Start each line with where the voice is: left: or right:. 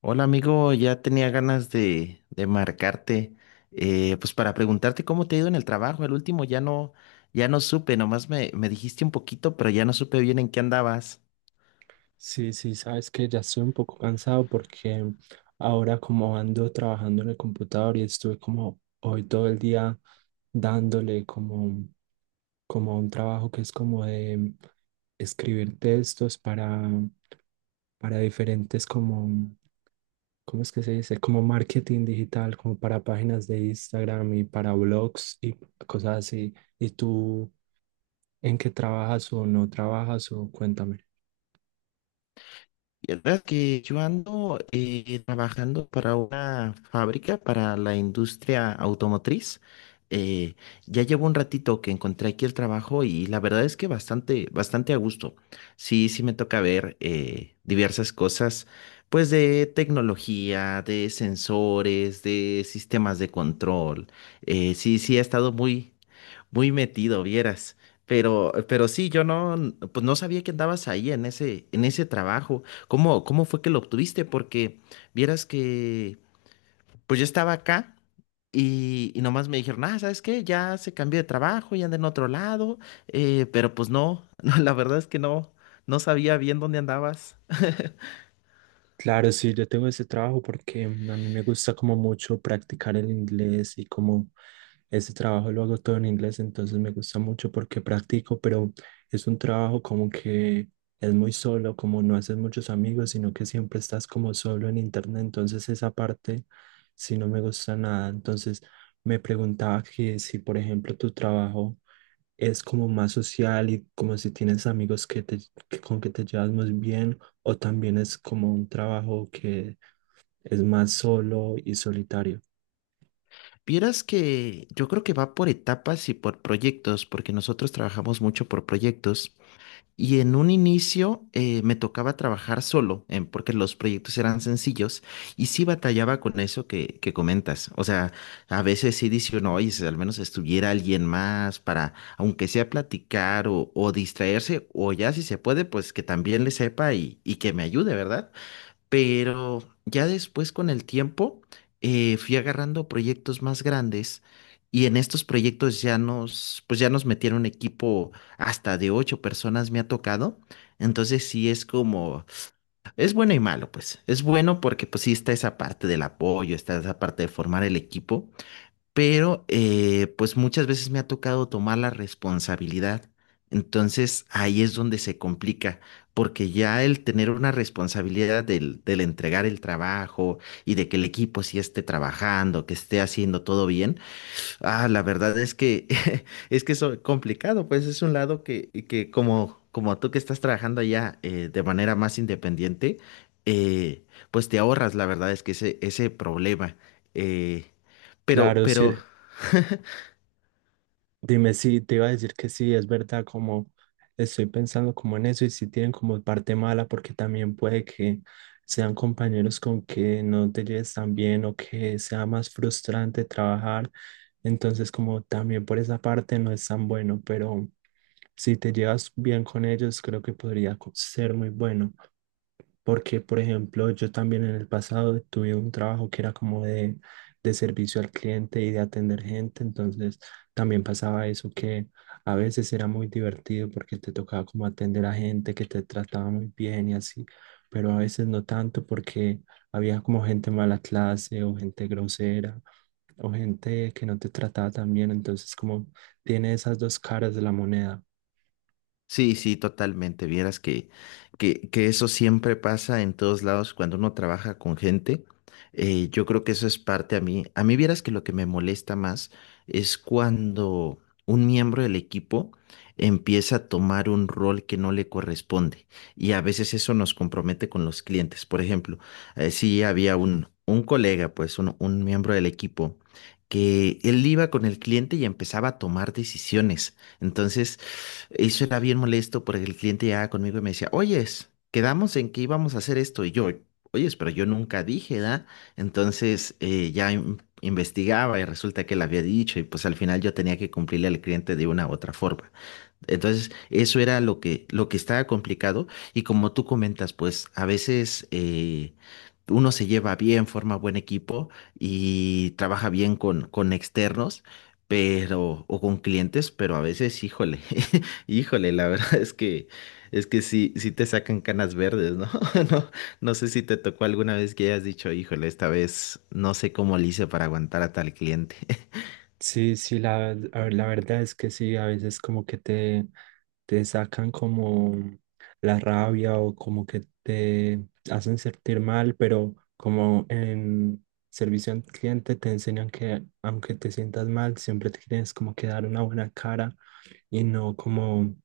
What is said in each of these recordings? left: Hola amigo, ya tenía ganas de marcarte, pues para preguntarte cómo te ha ido en el trabajo. El último ya no supe, nomás me dijiste un poquito, pero ya no supe bien en qué andabas.
right: Sí, sí, sabes que ya estoy un poco cansado porque ahora como ando trabajando en el computador y estuve como hoy todo el día dándole como, como un trabajo que es como de escribir textos para diferentes como ¿cómo es que se dice? Como marketing digital, como para páginas de Instagram y para blogs y cosas así. ¿Y tú en qué trabajas o no trabajas o cuéntame?
left: Vieras que yo ando trabajando para una fábrica, para la industria automotriz. Eh, ya llevo un ratito que encontré aquí el trabajo y la verdad es que bastante a gusto. Sí, sí me toca ver diversas cosas, pues de tecnología, de sensores, de sistemas de control. Sí, sí, ha estado muy metido, vieras. Pero sí, yo no, n- pues no sabía que andabas ahí en ese trabajo. ¿Cómo, cómo fue que lo obtuviste? Porque vieras que, pues yo estaba acá y nomás me dijeron, ah, ¿sabes qué? Ya se cambió de trabajo y anda en otro lado. Pero pues no, no, la verdad es que no sabía bien dónde andabas.
right: Claro, sí, yo tengo ese trabajo porque a mí me gusta como mucho practicar el inglés y como ese trabajo lo hago todo en inglés, entonces me gusta mucho porque practico, pero es un trabajo como que es muy solo, como no haces muchos amigos, sino que siempre estás como solo en internet, entonces esa parte sí no me gusta nada. Entonces me preguntaba que si, por ejemplo, tu trabajo es como más social y como si tienes amigos que te, con que te llevas muy bien, o también es como un trabajo que es más solo y solitario.
left: Vieras que yo creo que va por etapas y por proyectos, porque nosotros trabajamos mucho por proyectos. Y en un inicio me tocaba trabajar solo, porque los proyectos eran sencillos y sí batallaba con eso que comentas. O sea, a veces sí dice uno, oye, si al menos estuviera alguien más para, aunque sea platicar o distraerse, o ya si se puede, pues que también le sepa y que me ayude, ¿verdad? Pero ya después con el tiempo fui agarrando proyectos más grandes y en estos proyectos pues ya nos metieron un equipo hasta de 8 personas me ha tocado. Entonces sí es bueno y malo, pues. Es bueno porque pues sí está esa parte del apoyo, está esa parte de formar el equipo, pero pues muchas veces me ha tocado tomar la responsabilidad. Entonces ahí es donde se complica, porque ya el tener una responsabilidad del entregar el trabajo y de que el equipo sí esté trabajando, que esté haciendo todo bien, ah, la verdad es que es que eso es complicado, pues es un lado que como, como tú que estás trabajando allá de manera más independiente, eh, pues te ahorras, la verdad es que ese problema. eh, pero,
right: Claro, sí,
left: pero
right: dime si te iba a decir que sí, es verdad, como estoy pensando como en eso y si tienen como parte mala, porque también puede que sean compañeros con que no te lleves tan bien o que sea más frustrante trabajar. Entonces, como también por esa parte no es tan bueno, pero... Si te llevas bien con ellos, creo que podría ser muy bueno, porque, por ejemplo, yo también en el pasado tuve un trabajo que era como de servicio al cliente y de atender gente, entonces también pasaba eso que a veces era muy divertido porque te tocaba como atender a gente que te trataba muy bien y así, pero a veces no tanto porque había como gente mala clase o gente grosera o gente que no te trataba tan bien, entonces como tiene esas dos caras de la moneda.
left: Sí, sí, totalmente. Vieras que eso siempre pasa en todos lados cuando uno trabaja con gente. Yo creo que eso es parte a mí. A mí vieras que lo que me molesta más es cuando un miembro del equipo empieza a tomar un rol que no le corresponde. Y a veces eso nos compromete con los clientes. Por ejemplo, sí había un colega, pues un miembro del equipo, que él iba con el cliente y empezaba a tomar decisiones. Entonces, eso era bien molesto porque el cliente llegaba conmigo y me decía, oyes, quedamos en que íbamos a hacer esto. Y yo, oyes, pero yo nunca dije, ¿da? Entonces investigaba y resulta que él había dicho y pues al final yo tenía que cumplirle al cliente de una u otra forma. Entonces, eso era lo que estaba complicado. Y como tú comentas, pues a veces uno se lleva bien, forma buen equipo y trabaja bien con externos, pero, o con clientes, pero a veces, híjole, híjole, la verdad es que sí, sí te sacan canas verdes, ¿no? No, no sé si te tocó alguna vez que hayas dicho, híjole, esta vez no sé cómo le hice para aguantar a tal cliente.
right: Sí, sí, a ver, la verdad es que sí, a veces como que te sacan como la rabia o como que te hacen sentir mal, pero como en servicio al cliente te enseñan que aunque te sientas mal, siempre te tienes como que dar una buena cara y no como,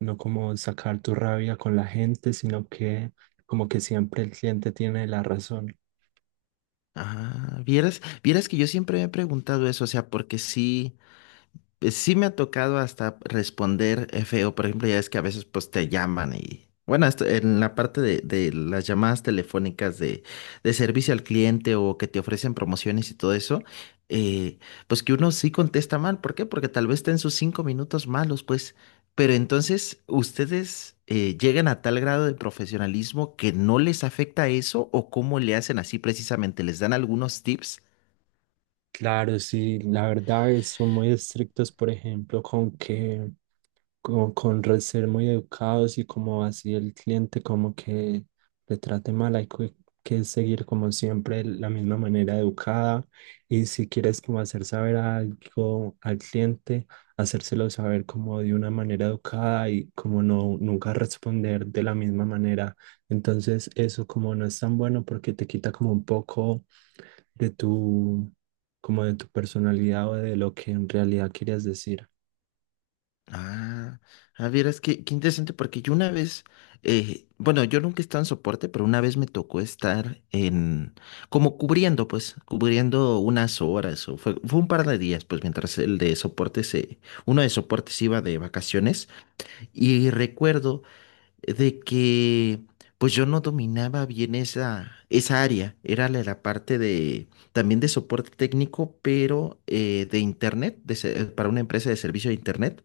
right: no como sacar tu rabia con la gente, sino que como que siempre el cliente tiene la razón.
left: Ah, vieras que yo siempre me he preguntado eso, o sea, porque sí. Pues sí me ha tocado hasta responder feo, por ejemplo, ya es que a veces pues te llaman y bueno, en la parte de las llamadas telefónicas de servicio al cliente o que te ofrecen promociones y todo eso, eh, pues que uno sí contesta mal, ¿por qué? Porque tal vez está en sus 5 minutos malos, pues, pero entonces ustedes llegan a tal grado de profesionalismo que no les afecta eso o cómo le hacen así precisamente, ¿les dan algunos tips?
right: Claro, sí, son muy estrictos, por ejemplo, con ser muy educados y como así el cliente como que le trate mal, que seguir como siempre la misma manera educada y si quieres como hacer saber algo al cliente, hacérselo saber como de una manera educada y como no nunca responder de la misma manera. Entonces eso como no es tan bueno porque te quita como un poco de tu como de tu personalidad o de lo que en realidad querías decir.
left: Ah, Es que, qué interesante, porque yo una vez, bueno, yo nunca he estado en soporte, pero una vez me tocó estar en, como cubriendo, pues, cubriendo unas horas, o fue un par de días, pues, mientras el de soporte se, uno de soportes iba de vacaciones, y recuerdo de que pues yo no dominaba bien esa área. Era la parte de también de soporte técnico, pero de internet, para una empresa de servicio de internet.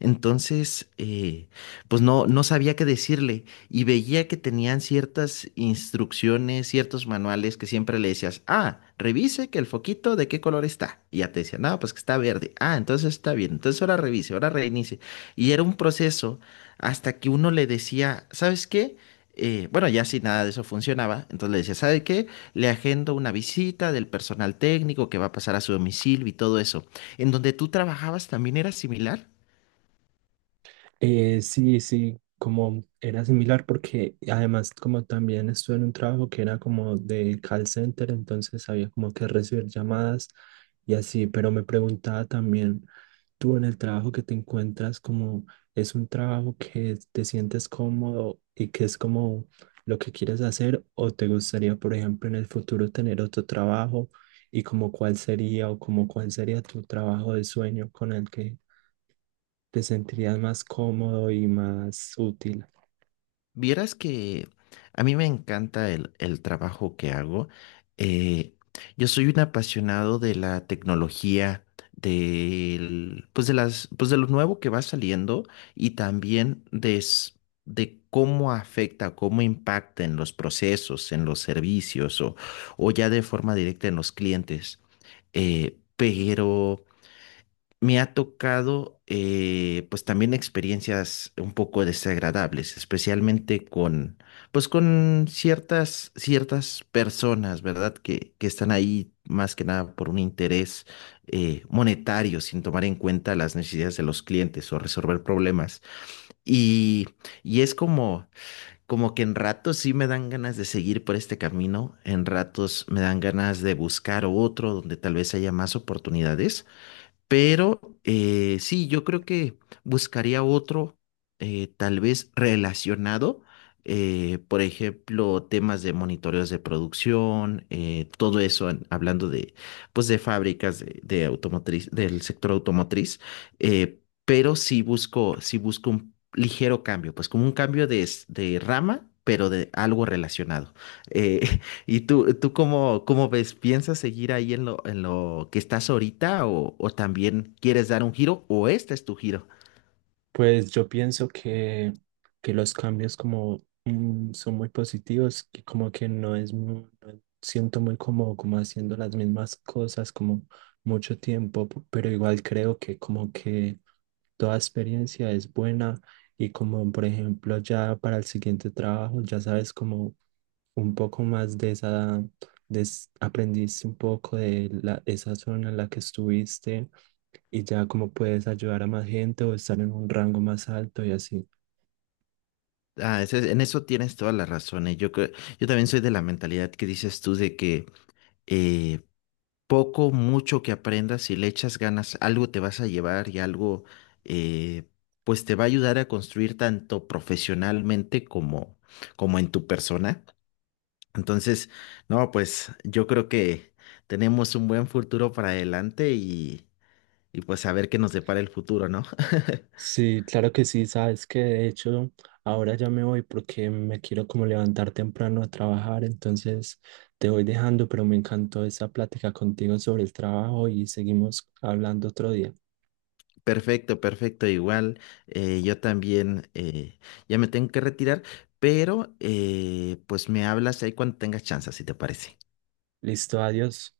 left: Entonces, pues no, no sabía qué decirle y veía que tenían ciertas instrucciones, ciertos manuales que siempre le decías, ah, revise que el foquito de qué color está. Y ya te decía, no, pues que está verde. Ah, entonces está bien. Entonces ahora revise, ahora reinicie. Y era un proceso hasta que uno le decía, ¿sabes qué? Bueno, ya si nada de eso funcionaba, entonces le decía, ¿sabe qué? Le agendo una visita del personal técnico que va a pasar a su domicilio y todo eso. ¿En donde tú trabajabas también era similar?
right: Sí, sí, como era similar porque además como también estuve en un trabajo que era como de call center, entonces había como que recibir llamadas y así, pero me preguntaba también, tú en el trabajo que te encuentras, como es un trabajo que te sientes cómodo y que es como lo que quieres hacer o te gustaría, por ejemplo, en el futuro tener otro trabajo y como cuál sería o como cuál sería tu trabajo de sueño con el que te sentirías más cómodo y más útil.
left: Vieras que a mí me encanta el trabajo que hago. Eh, yo soy un apasionado de la tecnología, del, pues de las, pues de lo nuevo que va saliendo y también de cómo afecta, cómo impacta en los procesos, en los servicios o ya de forma directa en los clientes. Pero me ha tocado pues también experiencias un poco desagradables, especialmente con pues con ciertas personas, ¿verdad? Que están ahí más que nada por un interés monetario, sin tomar en cuenta las necesidades de los clientes o resolver problemas. Y, y es como, como que en ratos sí me dan ganas de seguir por este camino, en ratos me dan ganas de buscar otro donde tal vez haya más oportunidades, pero sí, yo creo que buscaría otro, tal vez relacionado, por ejemplo, temas de monitoreos de producción, todo eso, hablando de, pues, de fábricas de automotriz, del sector automotriz, pero sí busco un ligero cambio, pues como un cambio de rama, pero de algo relacionado. Eh, ¿Y tú cómo, cómo ves? ¿Piensas seguir ahí en en lo que estás ahorita o también quieres dar un giro o este es tu giro?
right: Pues yo pienso que los cambios como son muy positivos, que como que no es, no siento muy cómodo como haciendo las mismas cosas como mucho tiempo, pero igual creo que como que toda experiencia es buena y como por ejemplo ya para el siguiente trabajo ya sabes como un poco más de esa, aprendiste un poco de la, esa zona en la que estuviste y ya como puedes ayudar a más gente o estar en un rango más alto y así.
left: Ah, en eso tienes toda la razón. Yo también soy de la mentalidad que dices tú de que eh, poco, mucho que aprendas, si le echas ganas, algo te vas a llevar y algo eh, pues te va a ayudar a construir tanto profesionalmente como, como en tu persona. Entonces, no, pues yo creo que tenemos un buen futuro para adelante y pues a ver qué nos depara el futuro, ¿no?
right: Sí, claro que sí, sabes que de hecho ahora ya me voy porque me quiero como levantar temprano a trabajar, entonces te voy dejando, pero me encantó esa plática contigo sobre el trabajo y seguimos hablando otro día.
left: Perfecto, perfecto, igual. Yo también ya me tengo que retirar, pero pues me hablas ahí cuando tengas chance, si te parece.
right: Listo, adiós.